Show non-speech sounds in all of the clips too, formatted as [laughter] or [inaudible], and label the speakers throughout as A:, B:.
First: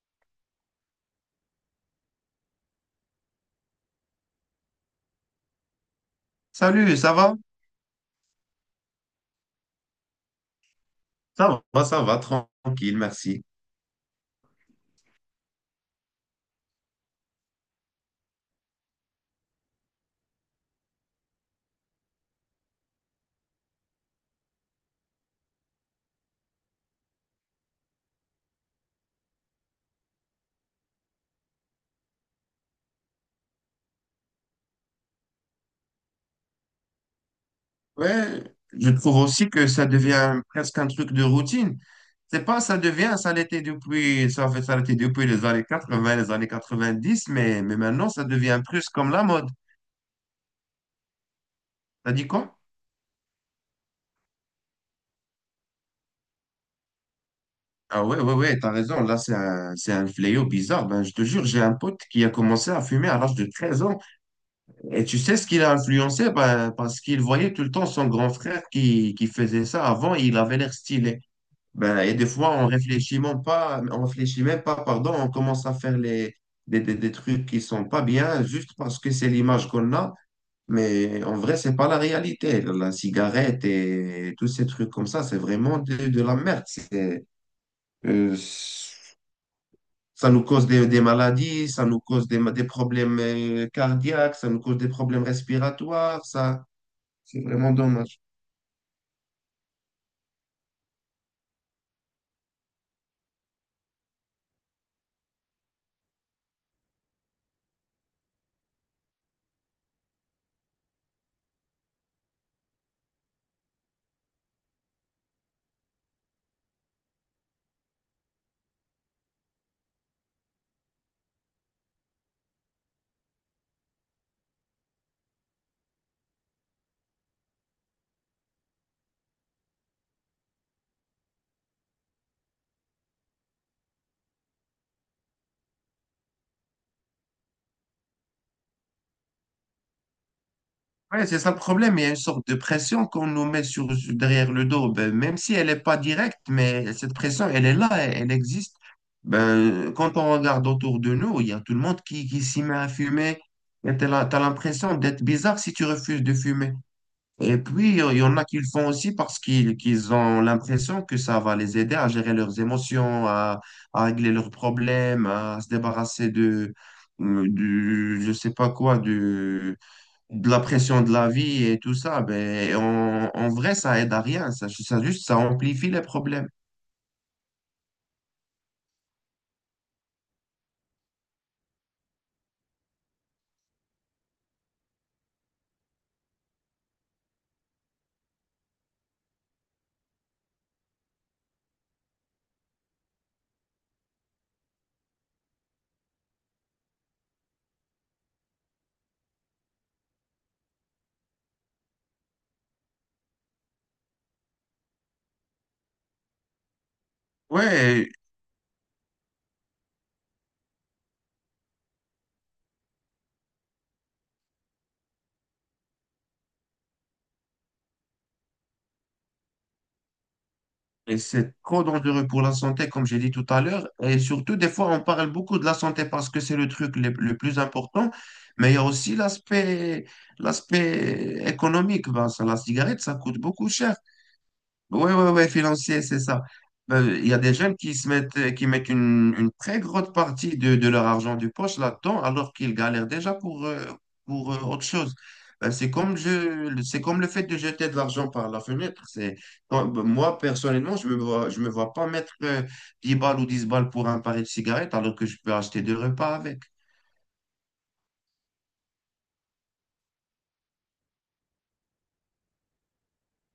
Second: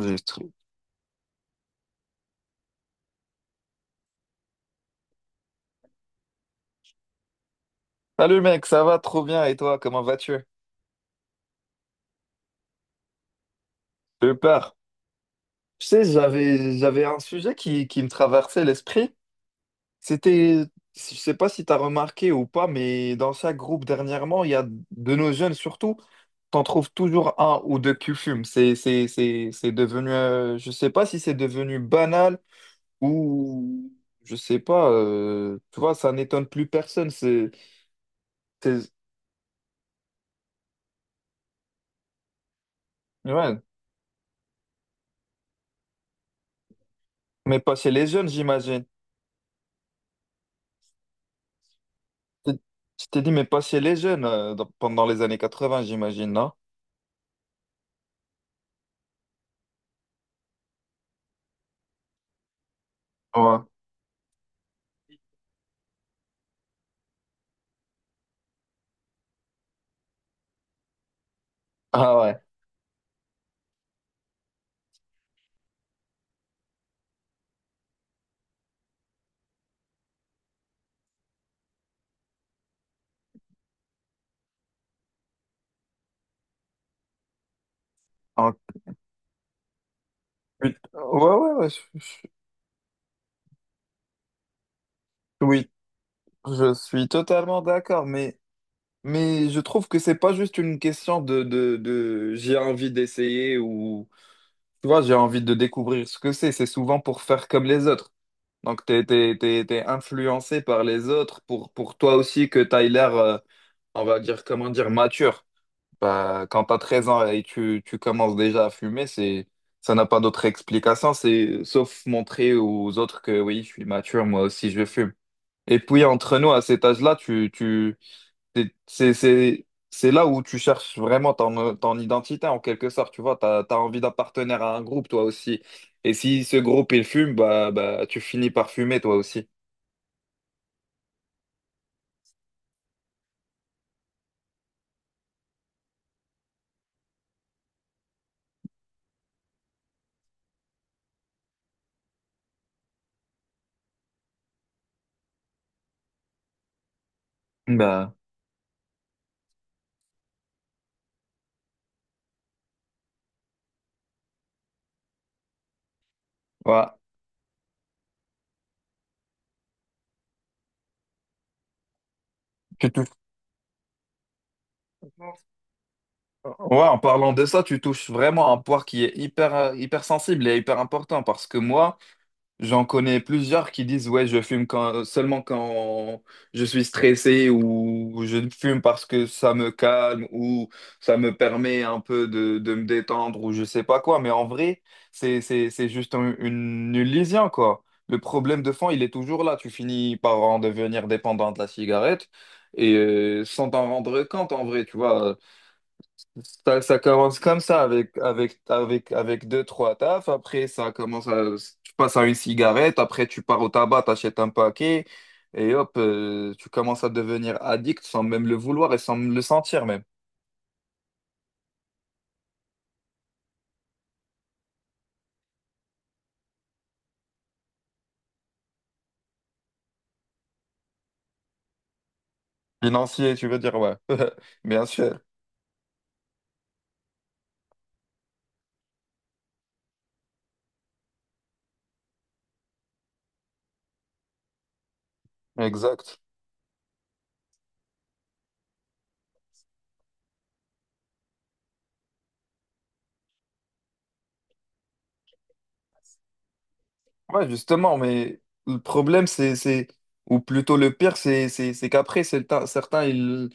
A: Juste.
B: Salut, ça va?
A: Salut mec, ça va trop bien et toi, comment vas-tu?
B: Ça va, ça va, tranquille, merci.
A: J'ai eu peur. Tu sais, j'avais un sujet qui me traversait l'esprit. C'était, je sais pas si tu as remarqué ou pas, mais dans chaque groupe dernièrement, il y a de nos jeunes surtout, t'en trouves toujours un ou deux qui fument. C'est devenu, je sais pas si c'est devenu banal ou je sais pas. Tu vois, ça n'étonne plus personne.
B: Ouais, je
A: C'est-
B: trouve aussi que ça devient presque un truc de routine. C'est pas, ça devient, ça l'était
A: ouais,
B: depuis, ça fait, ça l'était depuis les années 80, les années 90,
A: mais
B: mais,
A: pas
B: mais
A: chez les
B: maintenant, ça
A: jeunes,
B: devient
A: j'imagine.
B: plus comme la mode. T'as dit
A: t'es-
B: quoi?
A: Tu t'es dit, mais passer les jeunes pendant les années 80 j'imagine, non?
B: Ah ouais, ouais, ouais, t'as raison. Là, c'est un fléau bizarre. Ben, je te jure, j'ai un pote qui a commencé à fumer à l'âge de
A: Ouais.
B: 13 ans. Et tu sais ce qu'il a influencé? Ben, parce qu'il voyait tout le temps son grand frère qui faisait ça avant et il avait l'air stylé. Ben, et
A: Ah
B: des
A: ouais.
B: fois, on réfléchit même pas, pardon, on commence à faire des trucs qui sont pas bien juste parce que c'est l'image qu'on a, mais en vrai, c'est pas la réalité. La cigarette et tous ces trucs comme ça, c'est vraiment de la merde. Euh,
A: En-
B: Ça nous cause
A: Ouais,
B: des
A: ouais,
B: maladies,
A: ouais.
B: ça nous cause des problèmes cardiaques, ça nous cause des problèmes
A: Oui,
B: respiratoires, ça,
A: je suis
B: c'est
A: totalement
B: vraiment
A: d'accord,
B: dommage.
A: mais je trouve que c'est pas juste une question de, j'ai envie d'essayer ou tu vois, j'ai envie de découvrir ce que c'est. C'est souvent pour faire comme les autres. Donc, t'es influencé par les autres pour toi aussi que t'as l'air, on va dire, comment dire, mature. Bah, quand tu as 13 ans et tu commences déjà à fumer, c'est, ça n'a pas d'autre explication, c'est, sauf montrer aux autres que oui, je suis mature, moi aussi je fume. Et puis entre nous, à cet âge-là, c'est, c'est là où tu cherches vraiment ton, ton identité en quelque sorte, tu vois, tu as, envie d'appartenir à un groupe toi aussi. Et si ce groupe il fume, bah, tu finis par fumer toi aussi.
B: Ouais, c'est ça le problème. Il y a une sorte de pression qu'on nous met derrière le dos. Ben, même si elle n'est pas directe, mais cette pression, elle est là, elle existe. Ben, quand on regarde autour de nous, il y a tout le monde qui s'y met à fumer. Et t'as l'impression d'être bizarre si tu refuses de fumer. Et puis,
A: Bah,
B: il y en a qui le font aussi parce qu'ils ont l'impression que ça va les aider à gérer leurs émotions, à régler leurs problèmes, à se débarrasser
A: voilà.
B: je sais pas quoi, du de la pression de la vie et tout ça, ben,
A: Tu touches.
B: en vrai, ça aide à rien. Ça amplifie les problèmes.
A: Ouais, en parlant de ça, tu touches vraiment un point qui est hyper, hyper sensible et hyper important parce que moi, j'en connais plusieurs qui disent, ouais, je fume quand, seulement quand je suis stressé ou je fume parce que ça me calme ou ça me permet un peu de me détendre ou je sais pas quoi. Mais en vrai, c'est juste une illusion, quoi. Le problème de fond, il est toujours là. Tu finis par en devenir dépendant de la cigarette et sans t'en rendre compte, en vrai, tu vois. Ça commence comme ça
B: Ouais,
A: avec deux, trois tafs. Après, ça commence à, tu passes à une cigarette. Après, tu pars au tabac, t'achètes un paquet. Et hop, tu commences à devenir addict sans même le vouloir et sans le sentir même.
B: et c'est trop dangereux pour la santé, comme j'ai dit tout à l'heure. Et surtout, des fois, on parle beaucoup de la santé parce que c'est le truc le plus important, mais il y a aussi l'aspect économique. Ben, ça, la cigarette, ça
A: Financier,
B: coûte
A: tu veux
B: beaucoup
A: dire,
B: cher.
A: ouais. [laughs] Bien
B: Oui,
A: sûr.
B: oui, oui, financier, c'est ça. Ben, il y a des jeunes qui mettent une très grosse partie de leur argent du poche là-dedans, alors qu'ils galèrent déjà pour autre chose. Ben,
A: Exact.
B: c'est comme le fait de jeter de l'argent par la fenêtre. Ben, moi, personnellement, je me vois pas mettre 10 balles ou 10 balles pour un paquet de cigarettes, alors que je peux acheter deux repas avec.
A: Ouais, justement, mais le problème, c'est, ou plutôt le pire, c'est qu'après, c'est le certains, ils,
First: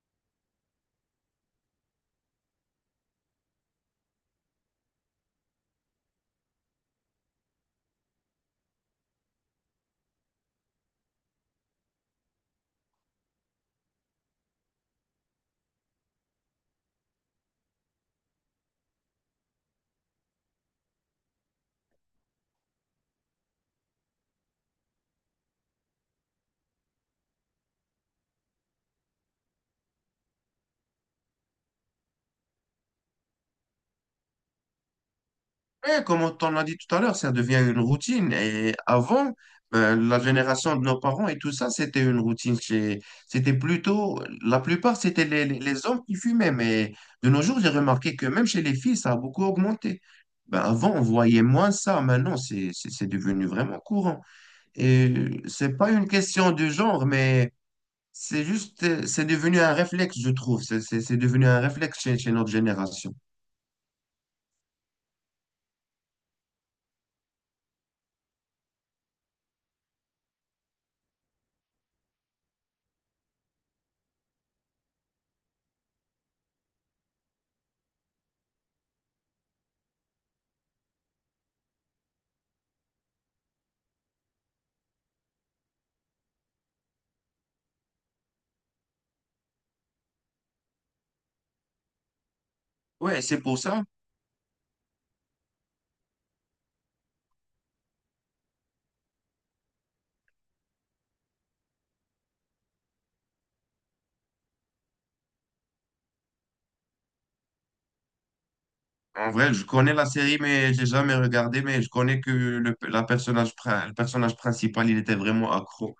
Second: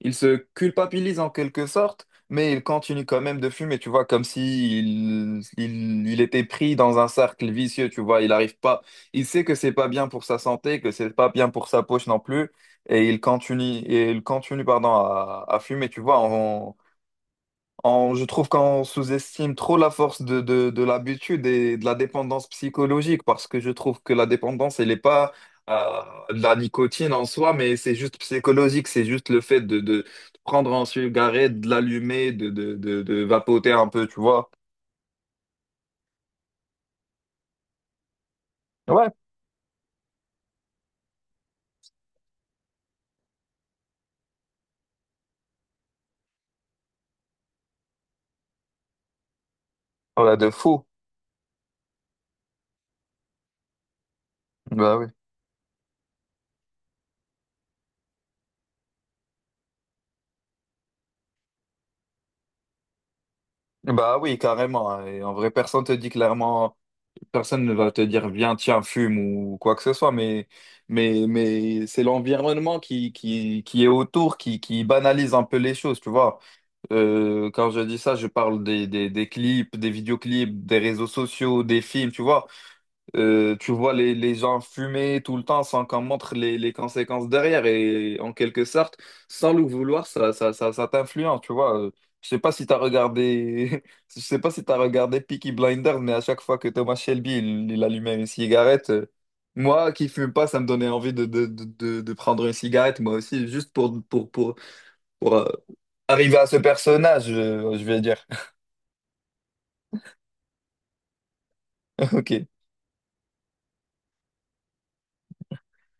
A: ils se culpabilisent en quelque sorte, mais ils continuent quand même de fumer, tu vois, comme si il était pris dans un cercle vicieux, tu vois, il n'arrive pas, il sait que c'est pas bien pour sa santé, que c'est pas bien pour sa poche non plus, et il continue, pardon, à fumer, tu vois, je trouve qu'on sous-estime trop la force de, l'habitude et de la dépendance psychologique parce que je trouve que la dépendance, elle n'est pas euh, de la nicotine en soi, mais c'est juste psychologique, c'est juste le fait de prendre un cigarette, de l'allumer, de vapoter un peu, tu vois.
B: Ouais, comme on l'a dit tout à l'heure, ça devient une routine. Et
A: Ouais,
B: avant, la génération de nos parents et tout ça, c'était une routine. C'était plutôt, la plupart, c'était les hommes qui fumaient. Mais de nos jours, j'ai remarqué que même chez les filles, ça a beaucoup augmenté.
A: voilà, de
B: Ben,
A: fou.
B: avant, on voyait moins ça. Maintenant, c'est devenu vraiment courant.
A: Bah oui.
B: Et c'est pas une question de genre, mais c'est juste, c'est devenu un réflexe, je trouve. C'est devenu un réflexe chez notre génération.
A: Bah oui, carrément. Et en vrai, personne te dit clairement. Personne ne va te dire viens, tiens, fume ou quoi que ce soit, mais c'est l'environnement qui est autour, qui banalise un peu les choses, tu vois. Quand je dis ça, je parle des, des clips, des vidéoclips, des réseaux sociaux, des films, tu vois. Tu vois les gens fumer tout le temps sans qu'on montre les conséquences derrière et en quelque sorte, sans le vouloir, ça t'influence, tu vois. Je sais pas si t'as
B: Ouais, c'est pour
A: regardé,
B: ça.
A: [laughs] je sais pas si t'as regardé Peaky Blinders, mais à chaque fois que Thomas Shelby, il allumait une cigarette, moi qui fume pas, ça me donnait envie de, de prendre une cigarette, moi aussi, juste pour, pour arriver à ce personnage, je vais dire.
B: En vrai, je connais la série, mais j'ai jamais regardé, mais je connais que
A: [laughs] Ok,
B: le personnage principal, il était vraiment accro.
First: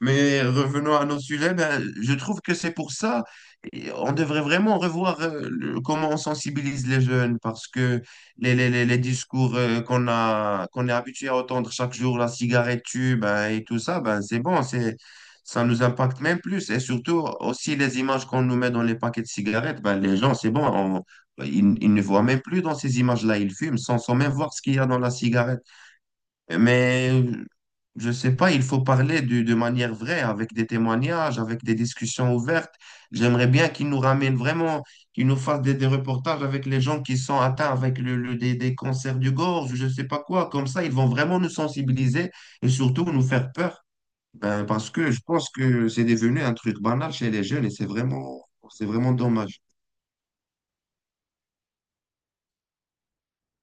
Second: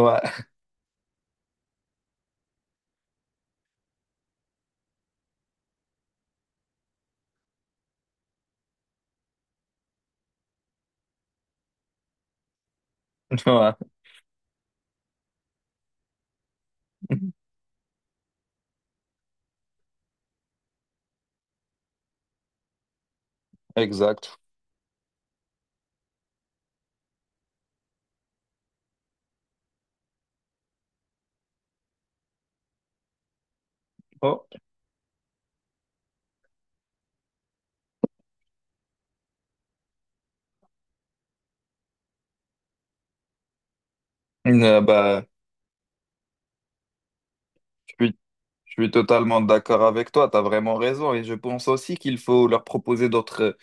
B: Mais revenons à nos sujets, ben, je trouve que c'est pour ça, et on devrait vraiment revoir comment on sensibilise les jeunes, parce que les discours qu'on est habitué à entendre chaque jour, la cigarette tue,
A: [laughs]
B: ben, et
A: ouais,
B: tout ça, ben, c'est bon, ça nous impacte même plus. Et surtout, aussi les images qu'on nous met dans les paquets de cigarettes, ben, les gens, c'est bon, ils ne voient même plus dans ces images-là, ils fument sans même
A: exact.
B: voir ce qu'il y a dans la cigarette. Mais je sais pas, il faut parler de manière vraie, avec des témoignages, avec des discussions ouvertes. J'aimerais bien qu'ils nous ramènent
A: Oh.
B: vraiment, qu'ils nous fassent des reportages avec les gens qui sont atteints avec des cancers du gorge, je sais pas quoi. Comme ça, ils vont vraiment nous sensibiliser et surtout nous faire peur. Ben,
A: Euh,
B: parce que je
A: bah,
B: pense que c'est devenu un truc banal chez les jeunes et c'est
A: je suis
B: vraiment,
A: Je
B: c'est
A: suis
B: vraiment
A: totalement
B: dommage.
A: d'accord avec toi, tu as vraiment raison et je pense aussi qu'il faut leur proposer d'autres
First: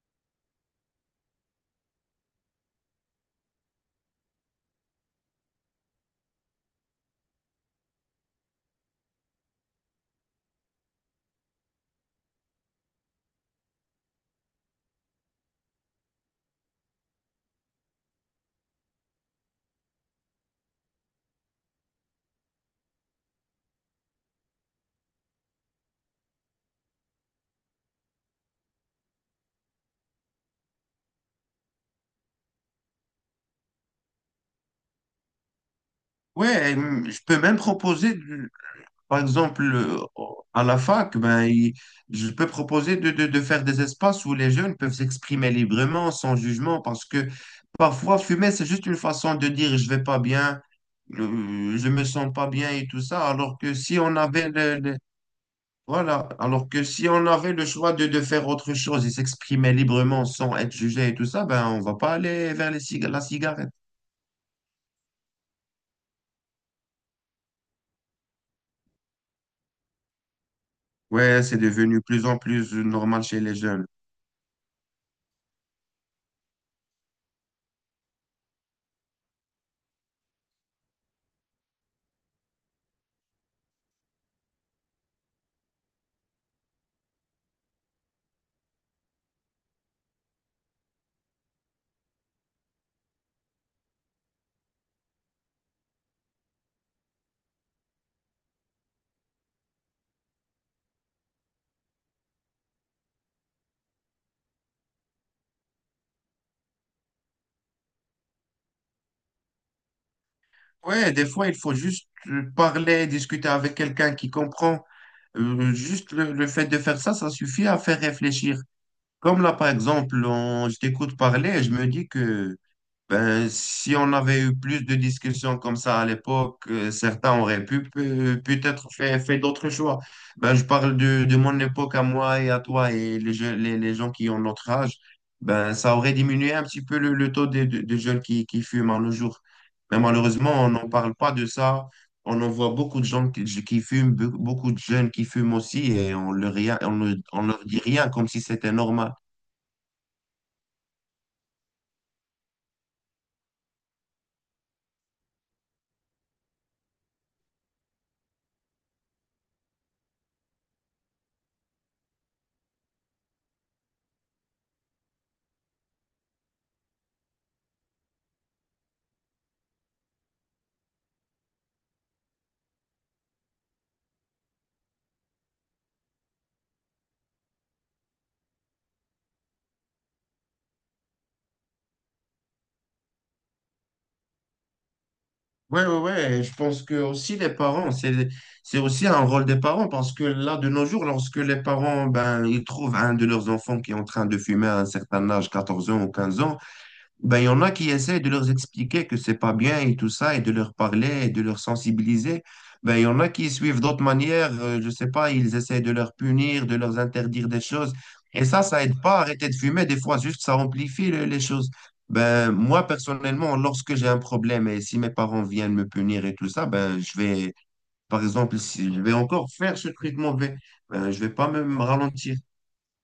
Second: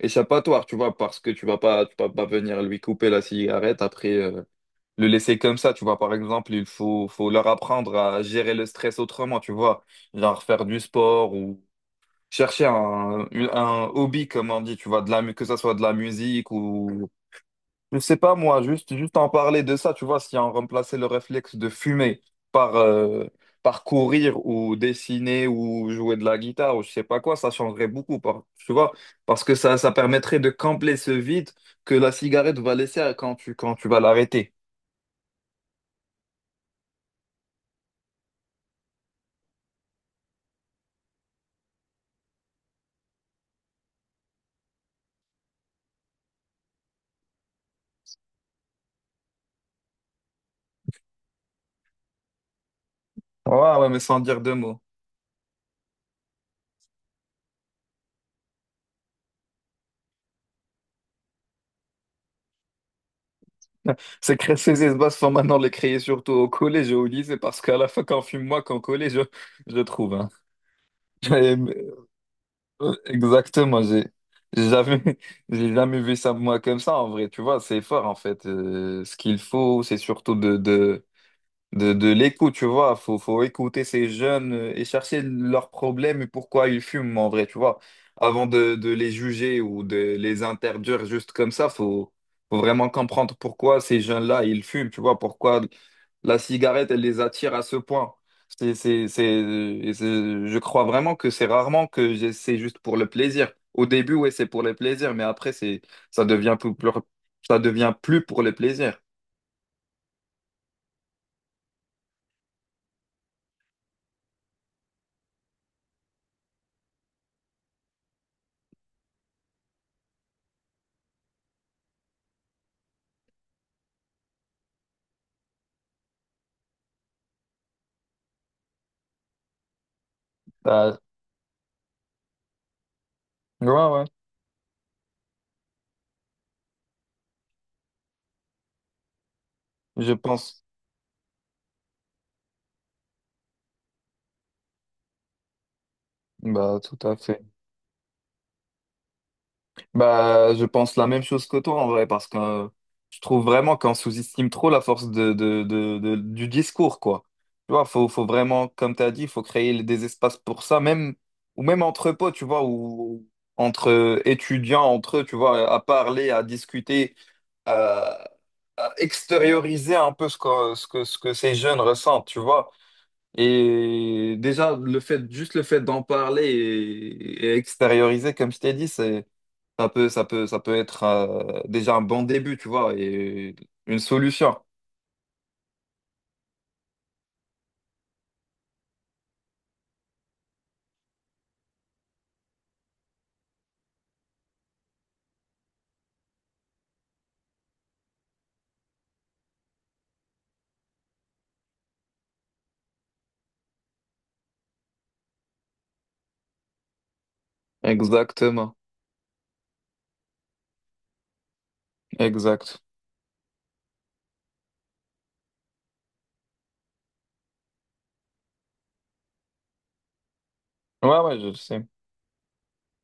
A: échappatoires, tu vois, parce que tu vas pas venir lui couper la cigarette après le laisser comme ça, tu vois, par exemple, il faut leur apprendre à gérer le stress autrement, tu vois, genre faire du sport ou chercher un hobby comme on dit, tu vois, de la que ça soit de la musique ou. Je sais pas moi, juste en parler de ça, tu vois, si on remplaçait le réflexe de fumer par, par courir ou dessiner ou jouer de la guitare ou je sais pas quoi, ça changerait beaucoup, tu vois, parce que ça permettrait de combler ce vide que la cigarette va laisser quand quand tu vas l'arrêter.
B: Ouais, et, je peux même proposer. Par exemple, à la fac, ben, je peux proposer de faire des espaces où les jeunes peuvent s'exprimer librement, sans jugement, parce que parfois, fumer, c'est juste une façon de dire je vais pas bien, je me sens pas bien et tout ça, alors que
A: Ouais, ouais,
B: si
A: mais
B: on
A: sans dire
B: avait
A: deux mots.
B: voilà, alors que si on avait le choix de faire autre chose et s'exprimer librement sans être jugé et tout ça, ben, on va pas aller vers la cigarette.
A: [laughs] Ces espaces sont maintenant les créés surtout au collège et au lycée parce qu'à la fin, quand on fume moi, qu'en collège, je trouve, hein.
B: Ouais, c'est
A: [laughs]
B: devenu plus en plus normal chez les
A: Exactement,
B: jeunes.
A: j'ai jamais, [laughs] j'ai jamais vu ça moi comme ça en vrai, tu vois, c'est fort en fait. Ce qu'il faut, c'est surtout de, de l'écoute, tu vois, faut écouter ces jeunes et chercher leurs problèmes et pourquoi ils fument en vrai, tu vois. Avant de les juger ou de les interdire juste comme ça, faut vraiment comprendre pourquoi ces jeunes-là, ils fument, tu vois, pourquoi la cigarette, elle les attire à ce point. Et je crois vraiment que c'est rarement que c'est juste pour le plaisir. Au début, ouais, c'est pour le plaisir, mais après, c'est, ça devient ça devient plus pour le plaisir.
B: Ouais, des fois, il faut juste parler, discuter avec quelqu'un qui comprend. Juste le fait de faire ça, ça suffit à faire réfléchir. Comme là, par exemple, je t'écoute parler et je me dis que ben, si on avait eu plus de discussions comme ça à l'époque, certains auraient pu peut-être fait d'autres choix. Ben, je parle
A: Bah,
B: de mon époque à moi et à toi et les, je-
A: ouais,
B: les, les
A: ouais,
B: gens qui ont notre âge. Ben, ça aurait diminué un petit peu le taux de jeunes qui fument à nos jours. Mais
A: je
B: malheureusement,
A: pense.
B: on n'en parle pas de ça. On en voit beaucoup de gens qui fument, beaucoup de jeunes qui fument aussi et on leur, rien-
A: Bah,
B: on
A: tout
B: ne-
A: à fait.
B: on leur dit rien comme si c'était normal.
A: Bah, je pense la même chose que toi en vrai, parce que je trouve vraiment qu'on sous-estime trop la force de, du discours, quoi. Tu vois, faut vraiment, comme tu as dit, il faut créer des espaces pour ça, même, ou même entre potes, tu vois, ou entre étudiants, entre eux, tu vois, à parler, à discuter, à, à extérioriser un peu ce que, ce que ces jeunes ressentent, tu vois. Et déjà, le fait, juste le fait d'en parler et extérioriser, comme je t'ai dit, c'est ça peut être déjà un bon début, tu vois, et une solution.
B: Ouais, ouais, ouais. Et je pense que aussi les parents, c'est aussi un rôle des parents parce que là, de nos jours, lorsque les parents, ben, ils trouvent un de leurs enfants qui est en train de fumer à un certain âge, 14 ans ou 15 ans, ben, il y en a qui essaient de leur expliquer que c'est pas bien et tout ça, et de leur parler, et de leur sensibiliser. Ben, il y en a qui suivent d'autres manières, je sais pas, ils essaient de leur punir, de leur interdire des choses. Et ça,
A: Exactement,
B: ça aide pas à arrêter de fumer. Des fois, juste, ça amplifie les choses. Ben,
A: exact.
B: moi, personnellement, lorsque j'ai un problème et si mes parents viennent me punir et tout ça, ben, par exemple, si je vais encore faire ce traitement,
A: Ouais,
B: je vais
A: ouais, je
B: pas
A: le
B: me
A: sais.
B: ralentir.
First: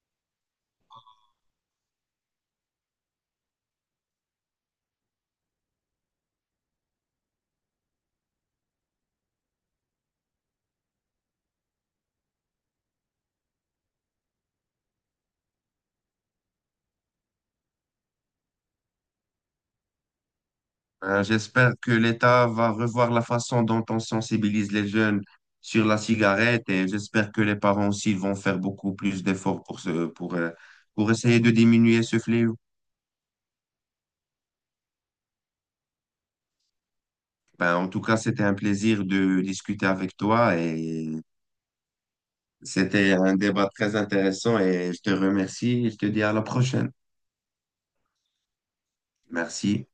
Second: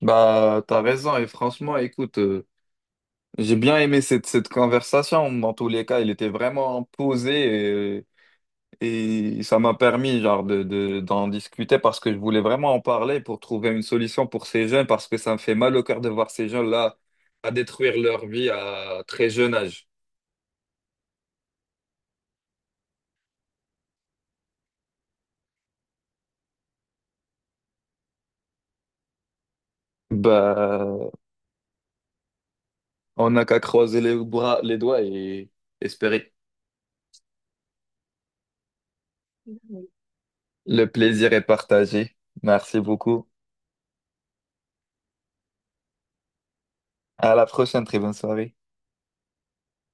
A: Bah, t'as raison, et franchement, écoute, j'ai bien aimé cette, cette conversation. Dans tous les cas, il était vraiment posé et ça m'a permis, genre, de, d'en discuter parce que je voulais vraiment en parler pour trouver une solution pour ces jeunes parce que ça me fait mal au cœur de voir ces jeunes-là à détruire leur vie à très jeune âge.
B: J'espère que l'État va revoir la façon dont on sensibilise les jeunes sur la cigarette et j'espère que les parents aussi vont faire beaucoup plus d'efforts pour, ce, pour, euh,
A: Bah,
B: pour essayer de diminuer ce fléau.
A: on n'a qu'à croiser les bras, les doigts et espérer.
B: Ben, en tout cas, c'était un plaisir de discuter avec toi
A: Le
B: et
A: plaisir est partagé. Merci
B: c'était
A: beaucoup.
B: un débat très intéressant et je te remercie et je te dis à la prochaine.
A: À la prochaine, très bonne soirée.
B: Merci.